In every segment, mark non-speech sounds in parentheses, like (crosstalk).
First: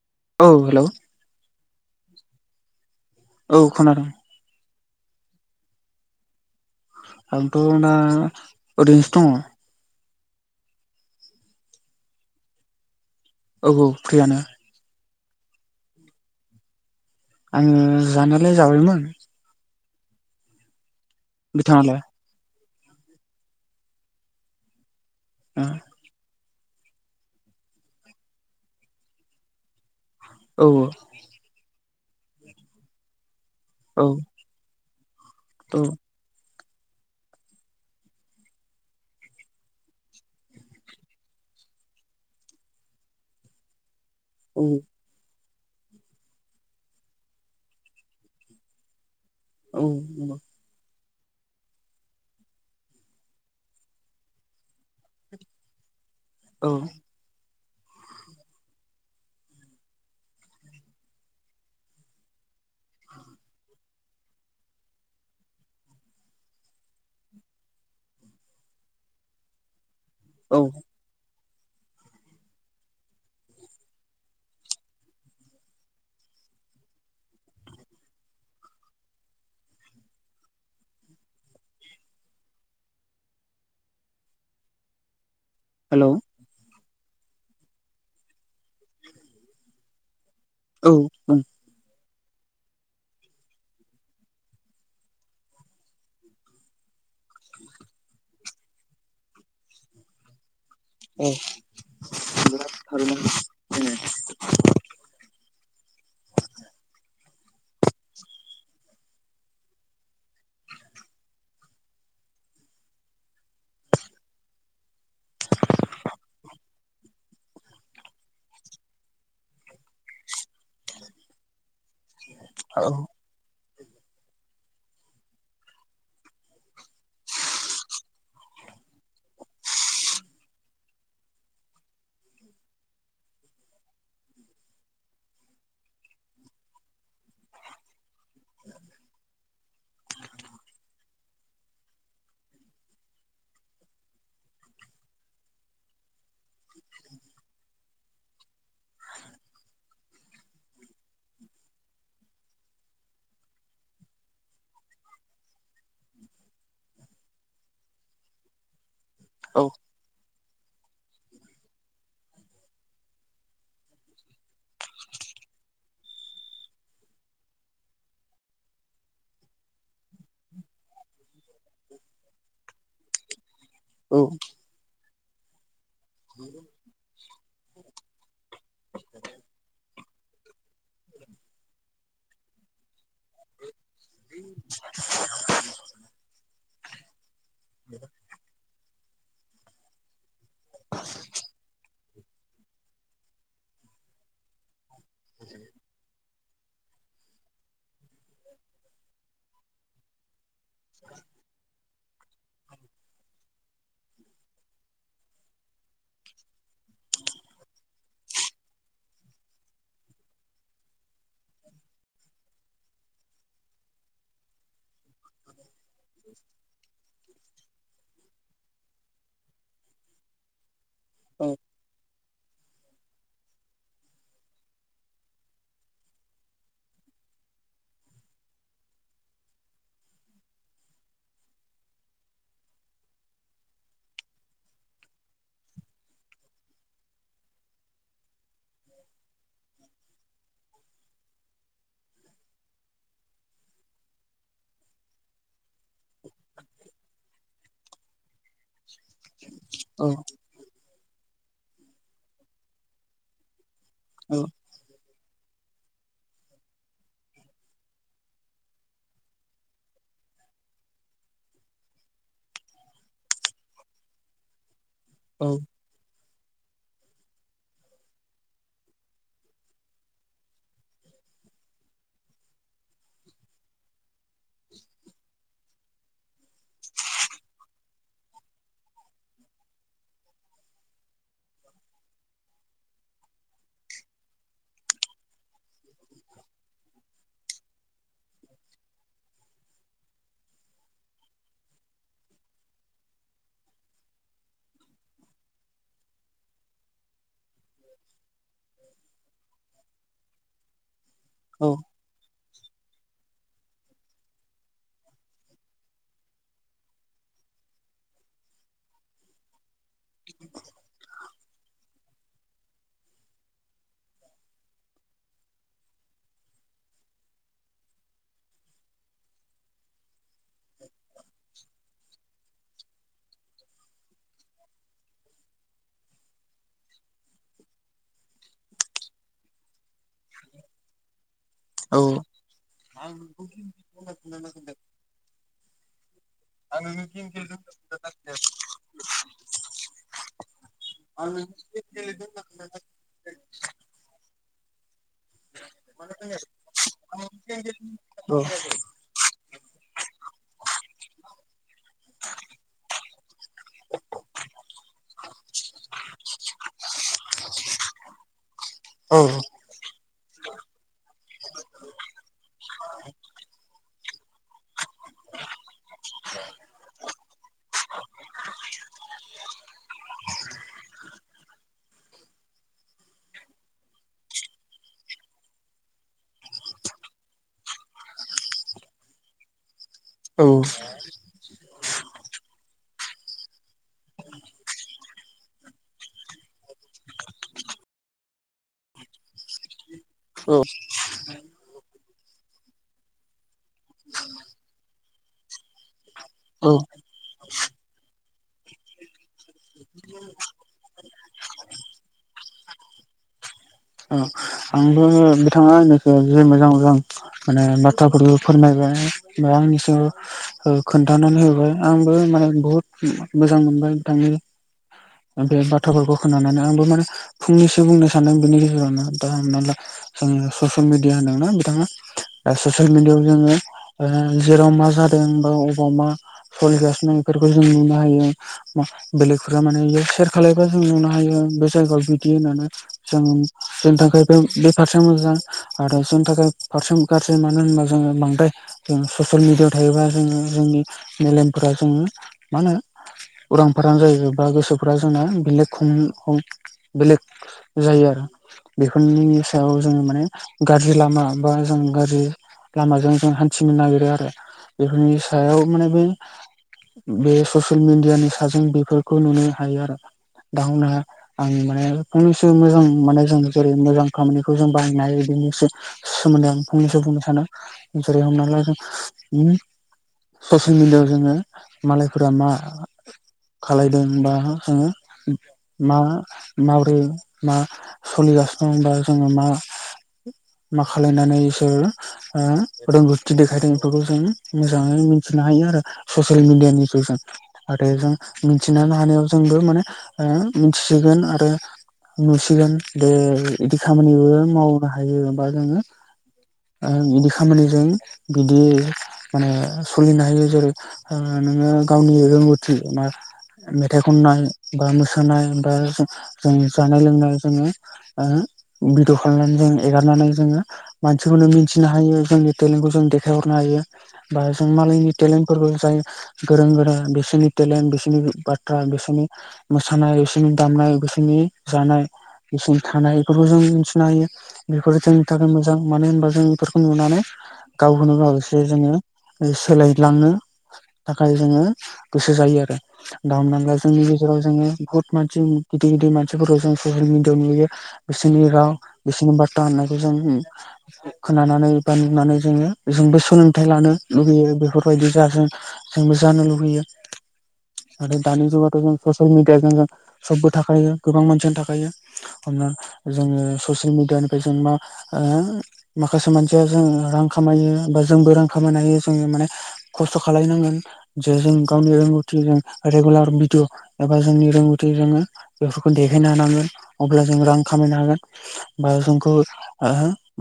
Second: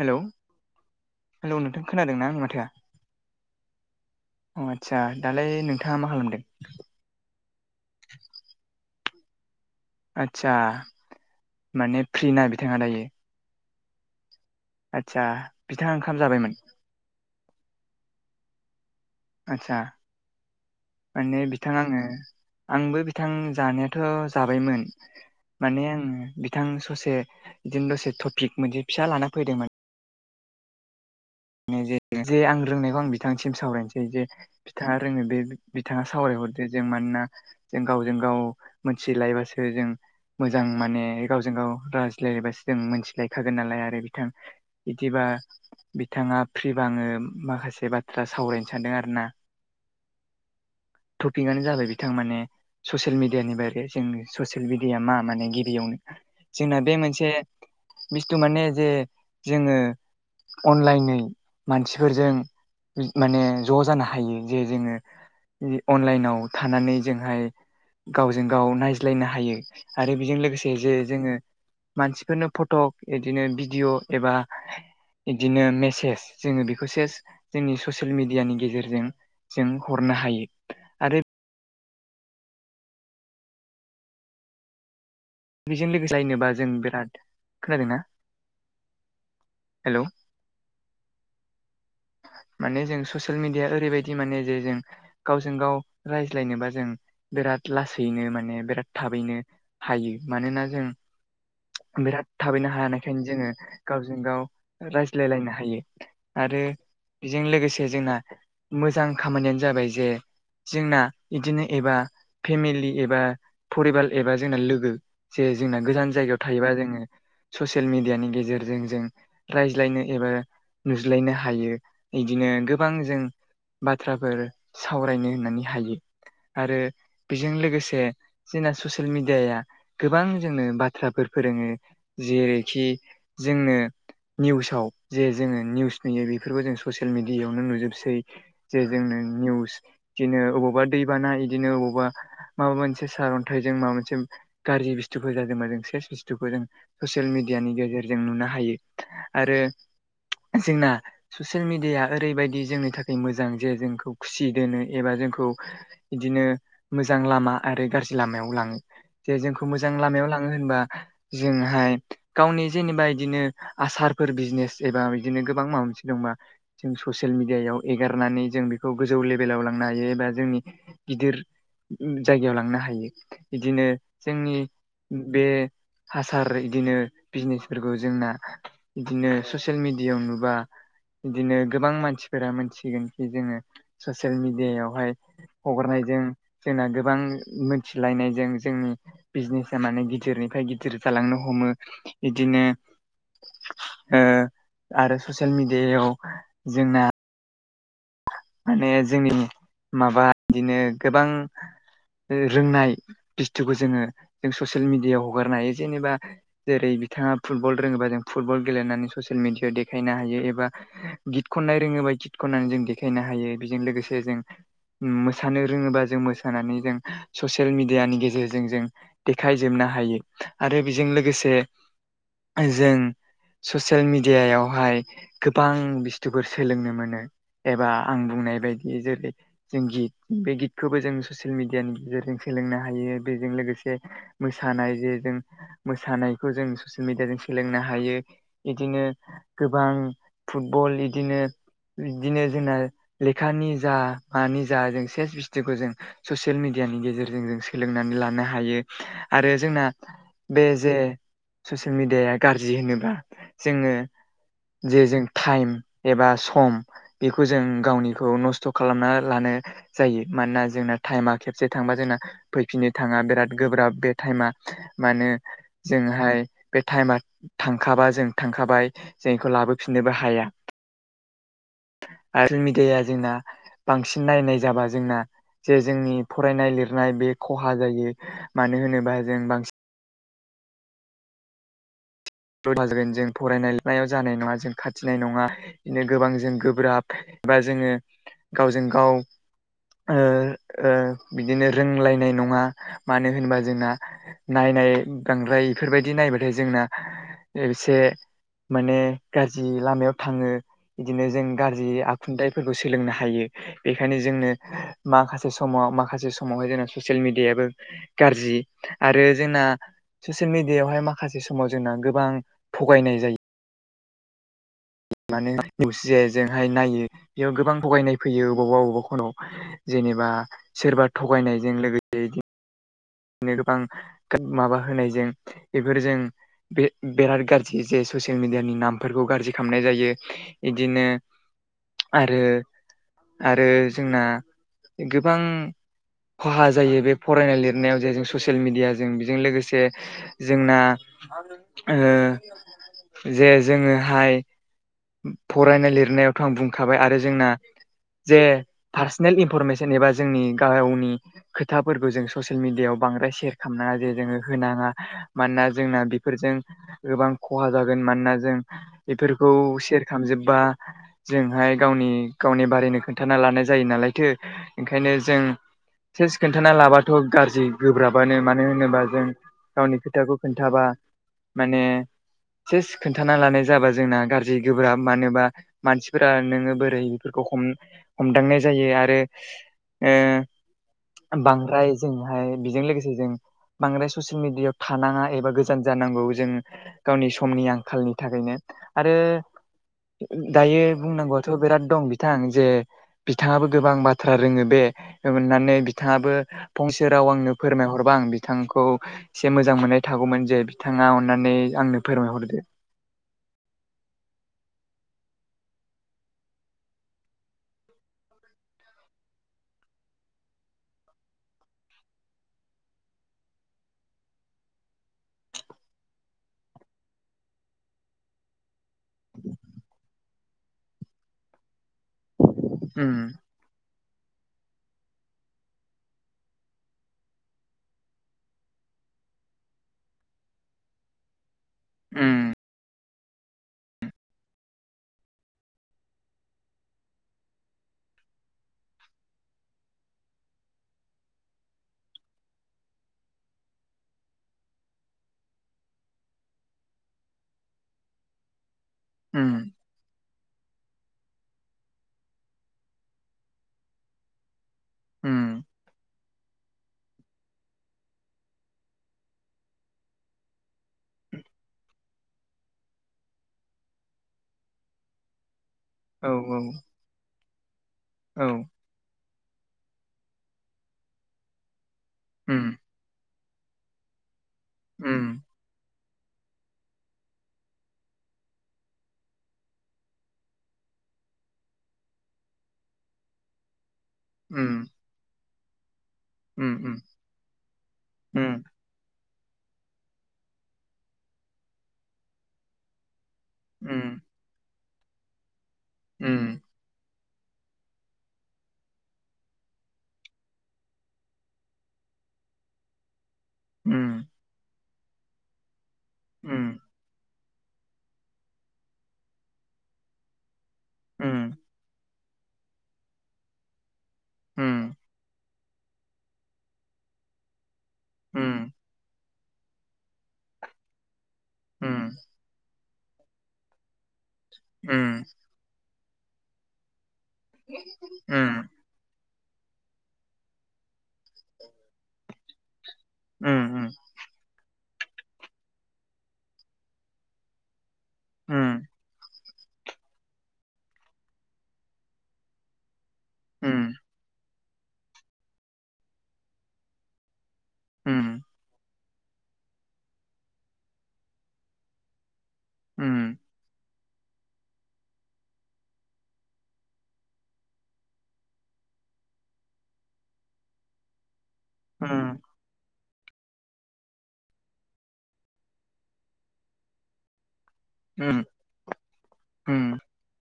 हेल' औ hello hello नोंथां खोनादों ना आंनि माथोआ औ खोनादों अ आतसा दालाय नोंथाङा मा खालामदों आंथ' दा ओरैनोसो दङ आदसा माने फ्रि ना बिथाङा दायो औ औ फ्रियानो आदसा बिथाङा ओंखाम जाबायमोन आङो जानायालाय जाबायमोन आचसा माने बिथां आङो बिथाङालाय आंबो बिथां जानायाथ' जाबायमोन माने आङो बिथां ससे बिदिनो दसे टपिक मोनसे फिसा लाना फैदोंमोन औ औ जे आं रोंनायखौ आं बिथांसिम सावरायनोसै औ जे बिथाङा रोङो बे बिथाङा सावरायहरदो जों मानोना जों गावजों गाव मोनथिलायबासो जों मोजां माने गावजों गाव रायज्लायलायबासो जों मोनथिलायखागोन नालाय आरो बिथां औ बिदिबा बिथाङा फ्रिब आङो माखासे बाथ्रा सावरायनो सानदों आरो ना औ टपिकआनो जाबाय बिथां माने ससियेल मिडियानि बारै जों ससियेल मिडिया मा माने गिबियावनो औ जोंना बे मोनसे बुस्थु माने जे जोङो अनलाइनै मानसिफोरजों माने ज' जानो हायो जे जोङो अनलाइनाव थानानै जोंहाय गावजों गाव नायज्लायनो हायो आरो बेजों औ लोगोसे जे जोङो मानसिफोरनो फट' बिदिनो भिडिअ' एबा बिदिनो मेसेज जोङो बेखौसेस जोंनि ससियेल मिेडियानि गेजेरजों जों हरनो हायो आरो बेजों हेलौ लोगोसे जायनो बा जों बिराद खोनादोंना हेल' औ औ माने जों ससियेल मिडिया ओरैबायदि माने जे जों गावजों गाव रायज्लायनोबा जों बिराद लासैनो माने बिराद थाबैनो हायो मानोना जों (unintelligible) बिराद थाबैनो औ हानायखायनो जोङो गावजों गाव रायज्लायलायनो हायो आरो बेजों लोगोसे जोंना मोजां खामानियानो जाबाय जे जोंना बिदिनो एबा फेमिलि एबा फरिबार एबा जोंना लोगो जे जोंना गोजान जायगायाव थायोबा जोङो ससियेल मिडियानि गेजेरजों जों रायज्लायनो एबा नुज्लायनो हायो इदिनो गोबां जों बाथ्राफोर सावरायनो होननानै हायो आरो बेजों लोगोसे जोंना ससियेल मिडियाया गोबां जोंनो बाथ्राफोर फोरोङो जेरैखि जोंनो निउसाव जे जोङो निउस नुयो बेफोरखौ जों ससियेल मिेडियायावनो नुजोबसै जे जोंनो निउस बिदिनो अबावबा दैबाना बिदिनो अबावबा माबा मोनसे सारन्थाइजों माबा मोनसे गाज्रि बस्थुखखौ जादों (unintelligible) बुथुखौ जों ससियेल मिडियानि गेजेरजों नुनो हायो आरो जोंना ससियेल मिेडियााया ओरैबायदि जोंनि थाखाय मोजां जे जोंखौ खुसि दोनो एबा जोंखौ बिदिनो मोजां लामा आरो गाज्रि लामायाव लाङो जे औ जोंखौ मोजां लामायाव लाङो होनबा जोंहाय गावनि जेनेबा बिदिनो आसारफोर बिजनेस एबा बिदिनो गोबां माबा मोनसे दंबा जों ससियेल मिडियायाव एगारनानै जों बेखौ गोजौ लेभेलाव लांनो हायो एबा जोंनि गिदिर जायगायाव लांनो हायो बिदिनो औ जोंनि बे हासार बिदिनो बिजनेसफोरखौ जोंना बिदिनो ससियेल मिेडियायाव नुबा बिदिनो गोबां मानसिफोरा मोनथिगोन खि जोङो ससियेल मिेडियावहाय हगारनायजों जोंना गोबां मोनथिलायनायजों जोंनि बिजनेसा माने गिदिरनिफ्राय गिदिर जालांनो हमो बिदिनो आरो ससियेल मिडियायाव जोंना माने जोंनि माबा बिदिनो गोबां रोंनाय बुस्थुखौ जोङो जों ससियेल मिडियायाव हगारनो हायो जेनेबा जेरै बिथाङा फुटबल रोङोबा जों फुटबल गेलेनानै ससियेल मिेडियायाव देखायनो हायो एबा गित खननाय रोङोबा गित खननानै जों देखायनो हायो बेजों लोगोसे जों मोसा सानो रोङोबा जों मोसानानै जों ससियेल मिेडियानि गेजेरजों जों देखायजोबनो हायो आरो बेजों औ लोगोसे जों ससियेल मिडियायावहाय गोबां बुस्थुफोर सोलोंनो मोनो एबा आं बुंनाय बायदि जेरै जों गित बे गितखौबो जों ससियेल मिडियानि गेजेरजों सोलोंनो हायो बेजों लोगोसे मोसानाय जे जों मोसानायखौ जों ससियेल मिेडियाजों सोलोंनो हायो बिदिनो गोबां फुटबल बिदिनो बिदिनो जोंना लेखानि जा मानि जा जों सेस बिसथुखौ जों ससियेल मिेडियानि गेजेरजों जों सोलोंनानै लानो हायो आरो जोंना औ बे जे ससियेल मिेडियाया गाज्रि होनोबा जोङो औ जे जों टाइम एबा सम बेखौ जों गावनिखौ नस्थ' खालामना लानो जायो मानोना जोंना टाइमा खेबसे थांबा जोंना फैफिनो थाङा बिराद गोब्राब बे टाइमा मानो जोंहाय बे टाइमा थांखाबा जों थांखाबाय जों बेखौ लाबोफिननोबो हाया आरो मिडियाया जोंना बांसिन नायनाय जाबा जोंना जे जोंनि फरायनाय लिरनाय बे खहा जायो मानो होनोबा जों बांसिन जोगोन (unintelligible) जों फरायनायनायाव जानाय नङा जों खाथिनाय नङा बिदिनो गोबां जों गोब्राब एबा जोङो गावजों गाव ओ ओ बिदिनो रोंलायनाय नङा मानो होनबा जोंना नायनाय गांद्राय बेफोरबायदि नायबाथाय जोंना एसे माने गाज्रि लामायाव थाङो बिदिनो जों गाज्रि आ खुथाइफोरखौ सोलोंनो हायो बेखायनो जोंनो माखासे समाव माखासे समावहाय जोंना ससियेल मिडियाबो गाज्रि आरो जोंना ससियेल मिडियायावहाय माखासे सु समाव जोंना गोबां थगायनाय जायो मानो मसि जोंहाय (unintelligible) नायो बेयाव गोबां थगायनाय फैयो बबावबा बबावबा खनाव जेनेबा सोरबा थगायनायजों लोगोसे (unintelligible) बिनो गोबां माबा होनायजों बेफोरजों बे बेराद गाज्रि जे ससियेल मिडियानि नामफोरखौ गाज्रि खालामनाय जायो इदिनो आरो आरो जोंना गोबां खहा जायो बे फरायनाय लिर नायाव जे जों ससियेल मिडिया जों बेजों लोगोसे जोंना ओ जे जोङोहाय फरायनाय लिरनायावथ' आं बुंखाबाय आरो जोंना जे पार्सनेल इनफरमेसन एबा जोंनि गावनि खोथाफोरखौ जों ससियेल मिडियाायाव बांद्राय शेयार खालामनाङा जे जोङो होनाङा मानोना जोंना बेफोरजों गोबां खहा जागोन मानोना जों औ बेफोरखौ शेयार खालामजोबबा जोंहाय गावनि गावनि बारैनो खोन्थाना लानाय जायो नालाय थो ओंखायनो जों सेस खोन्थाना लाबथ' गाज्रि गोब्राबानो मानो होनोबा जों गावनि खोथाखौ खोन्थाबा माने सेस खोन्थाना लानाय जाबा जोंना गाज्रि जि गोब्राब मानोबा मानसिफोरा नोङो बोरै बेफोरखौ हम हमदांनाय जायो आरो ओ बांद्राय जोंहाय बेजों लोगोसे जों बांद्राय ससियेल मिडियायाव थानाङा एबा गोजान जानांगौ जों गावनि समनि आंखालनि थाखायनो आरो औ दायो बुंनांगौआथ' बिराद दं बिथां जे बिथाङाबो गोबां बाथ्रा रोङो बे होननानै बिथाङाबो औ फंसे जेराव आंनो फोरमायहरबा आं बिथांखौ एसे मोजां मोननाय थागौमोन जे बिथाङा अननानै आंनो फोरमायहरदो औ आंबो बिथाङा नोंसो जि मोजां मोजां माने बाथ्राफोरखौ फोरमायबाय बा आंनि सायाव खोन्थानानै होबाय आंबो माने बहुत मोजां मोनबाय नोंथांनि बे बाथ्राफोरखौ खोनानानै आंबो माने फंनैसो बुंनो सानदों बेनि गेजेरावनो दा हमना जों ससियेल मिडिया होनदोंना बिथाङा ससियेल उम मिडियायाव जोङो जेराव मा जादों बा अबाव मा सोलिगासिनोफोरखौ जों नुनो हायो बेलेगफोरा मानेयो सेयार खालबा जों नुनो हायो बे जायगायाव बिदि उम होननानै जों जोंनि थाखाय बे बे फारसे मोजां आरो जोंनि थाखाय फारसे गाज्रि मानो होनबा जोङो बांद्राय जों ससियेल मिडियाव थायोबा जोङो जोंनि मेलेमफोरा जोङो मा होनो उरां फारां जायो बा गोसोफोरा जोंना बेलेग खम बेलेग जायो आरो बेफोरनि उम सायाव जोङो माने गाज्रि लामा बा जों गाज्रि लामाजों जों हान्थिनो नागिरो आरो बेफोरनि सायाव उम माने बै बे ससियेल मिडियानि साजों बेफोरखौ नुनो हायो आरो (unintelligible) आं माने फंनैसो मोजां माने जों जेरै मोजां खामानिखौ जों बाहायनाय बिदिनि औ सोमोन्दै आं फंनैसो बुंनो सानो जेरै हमना औ ला जों उम ससियेल मिडियाव जोङो मालायफोरा मा उम खालायदोंबा जोङो उम मा माबोरै मा सोलिगासिनो दंबा जोङो मा मा खालायनानै इसोर ओ रोंगौथि देखायदों बेफोरखौ जों उम मोजाङै मिथिनो हायो आरो ससियेल उम मिडियानि उम थ्रु जों नाथाय जों उम मिथिनो हानायाव जोंबो माने ओ मिथिसिगोन आरो नुसिगोन दे बिदि उम खामानिबो मावनो हायोबा जोङो ओम बिदि खामानिजों बिदि माने सोलिनो हायो जेरै ओ नोङो गावनि रोंगौथि मा मेथाइ उम खननाय बा मोसानाय बा उम जों जानाय लोंनाय जोङो ओ भिद' खालामनानै जों एंगारनानै जोङो उम मानसिफोरनो मि थिनो हायो जोंनि थेलेनखौ जों देखायहरनो हायो बा उम जों मालायनि थेलेन फोरबो जाय गोरों गोरा बिसोरनि टेलेन्ट बिसोरनि बाथ्रा बिसोरनि मोसानाय बिसोरनि दामनाय बिसोरनि जानाय उम बिसोरनि थानाय बेफोरखौ जों मिथिनो हायो उम बेफोरो जोंनि थाखाय मोजां मानो होनबा जों बेफोरखौ नुनानै गावखौनो गाव उम उम एसे जोङो सोलायलांनो थाखाय जोङो गोसो जायो आरो दा हमना ला उम उम जोंनि गेजेराव जोङो बहुत मानसि गिदिर गिदिर मानसिफोरखौ जों ससियेल मेडियानि जों नुयो बिसोरनि राव उम उम बिसोरनि बाथ था होननायखौ जों खोनानानै बा नुनानै जोंबो सोलोंथायाइ उम लानो लुुबैयो बेफोरबायदि जाजों जोंबो जानो लुुबैयो उम आरो दानि जुगावथ' जों ससियेल मिडियाजों जों सबबो थाखायो गोबां मानसियानो थाखायो हमना जोङो ससियेल मिडियानिफ्राय जों मा ओ माखासे मानसिया जों रां खामायो बा जोंबो रां खामायनो हायो जोङो माने खसथ' खालायनांगोन जे जों गावनि रोंगौथिजों रेगुलार भिडिअ एबा जोंनि रोंगौथि जोङो बेफोरखौ देखायनो हानांगोन अब्ला जों रां खामायनो हागोन बा जोंखौ ओ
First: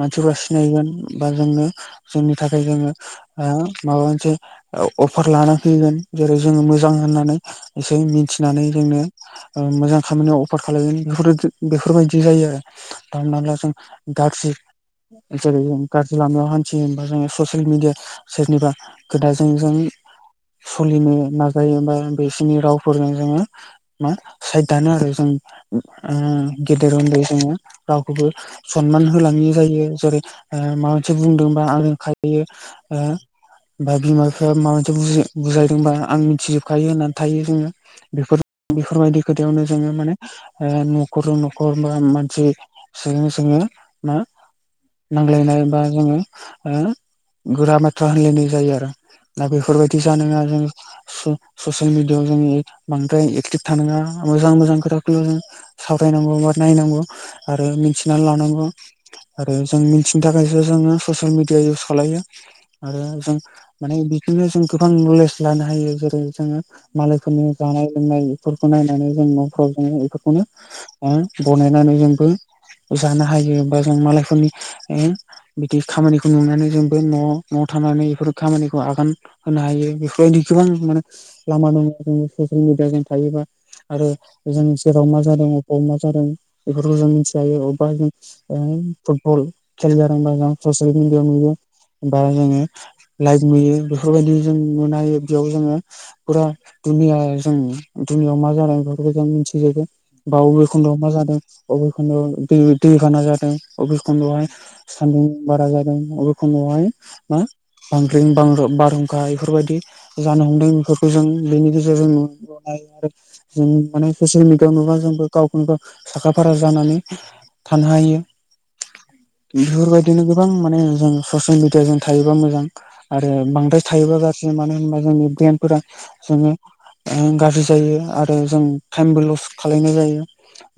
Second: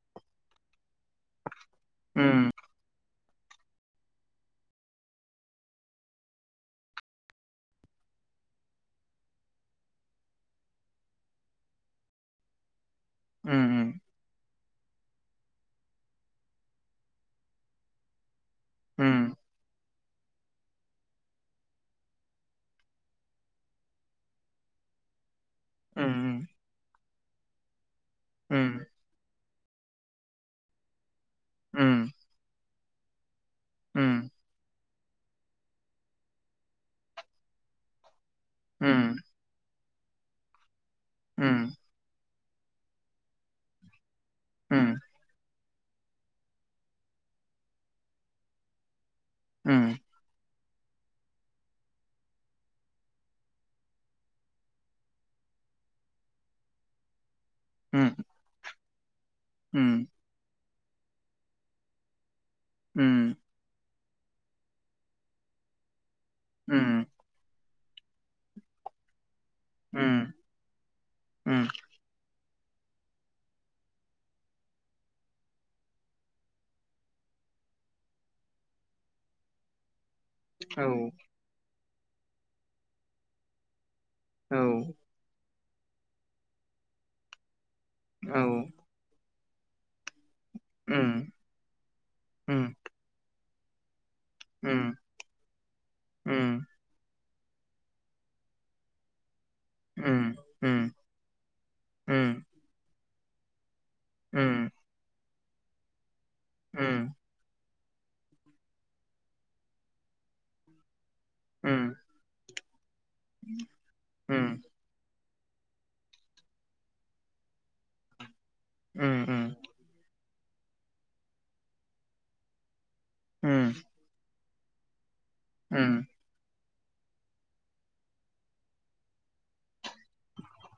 मानसिफ्रा सिनायगोन बा जोङो जोंनि थाखाय जोङो ओ माबा मोनसे अफार लाना फैगोन जेरै जोङो मोजां होननानै एसे मिथिनानै जोंनो ओ मोजां खामानियाव अफार खालागोन बेफोर बेफोरबायदि जायो आरो दा हमना ला उम उम जों गाज्रि जेरै जों गाज्रि लामायाव हानथियोबा जोङो ससियेल मिडिया सोरनिबा खोथाजों जों सलिनो नाजायोबा बिसोरनि रावफोरजों जोङो मा साइद दानो आरो जों ओ उम गेदेर उनदै जोङो रावखौबो सनमान होलाङि जायो जेरै ओ माबा मोनसे बुंदोंबा आरो उम खायफाया ओ दा बिमा बिफाया मा बु बुजायदोंबा आं मिथिजोबखायो होननानै थायो जोङोफोर बेफोर बेफोरबायदि खोथायावनो जोङो माने ओ नखरजों न'खर मानसि सोङो सोङो मा ओम नांज्लायनाय बा जोङो ओ गोरा बाथ्रा होनलायनाय जायो आरो दा बेफोरबायदि जानाया जों ससियेल मिडियाव जोङो बांद्राय एकटिभ थानाङा मोजां मोजां खोथाखौल' जों सावरायनांगौ बा नायनांगौ आरो मिथिनानै लानांगौ आरो जों मिथि नों थाखायसो जोङो ससियेल मिडिया इउस खालायो आरो जों माने बिदिनो जों गोबां नलेज लानो हायो जेरै जोङो माला यफोरनो जानाय लोंनाय बेफोरखौ नायनानै जों न'फ्राव जोङो उम बेफोरखौनो उम बनायनानै जोंबो जानो हायो बा जों मालायफोरनि बिदि खामानिखौ नुनानै जोंबो न' न'आव थानानै बेफोर खामानिखौ आगान होनो हायो ओ बेफोरबायदि गोबां औ माने लामा सामा जों ससियेल मिडिया जों थायोबा आरो औ जों जेराव मा जादों अबेबा मा जादों बेफोरखौ जों मिथि हायो अबेबा जों औ फुटबल खेल जादोंबा जों ससियेल मिडियाायाव उम नुयो ओमफ्राय जोङो उम लाइट नुयो बेफोरबायदि जों उम नुनो हायो बेयाव जोङो फुरा दुनिया जों दुनियाव मा जानाय बेफोरखौ जों मिथिजोबो बा बबे खनदआव मा जादों बबे खनदयाव दै दैबाना जादों अबे खनदयावहाय सानदुं बारा जादों अबे खनायावहाय मा बांग्रिं बां बारहुंखा बेफोरबायदि जानो हमदों बेफोर खौ जों बेनि गेजेरजों नुयो आरो जों माने ससियेल मिडियायाव नुबा जों गावखौनो गाव साखा फारा जानानै थानो हायो ओम - ओम बेफोरबायदिनो गोबां माने जों ससियेल मिडिया जों थायोबा मोजां आरो बांद्राय थायोबा मानो होनबा जोंनि ब्रेनदफोरा जोङो ओ गाज्रि जायो आरो जों टाइमबो लस्ट खालायनाय जायो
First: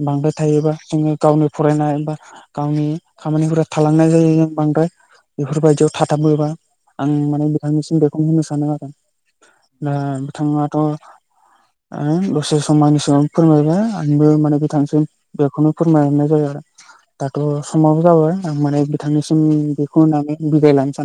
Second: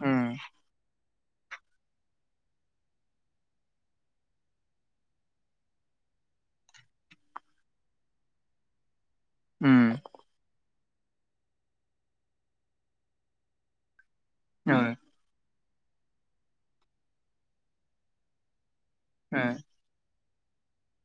बांद्राय थायोबा जोङो गावनि फरायनाय बा गावनि खामानिफोरा थालांनाय जायो जों बांद्राय बेफोरबायदियाव थाथाबोबा आं माने नोंथांनिसिम बेखौनो होननो सानो आरो दा नोंथाङाथ' आ दसे सम आंनि सिगांयाव फोरमायबाय आंबो माने नोंथांनिसिम बेखौनो फोरमायनाय जायो आरो दाथ' समाबो जाबाय माने बिथांनिसिम खौ होननानै बिदाय लानो सानो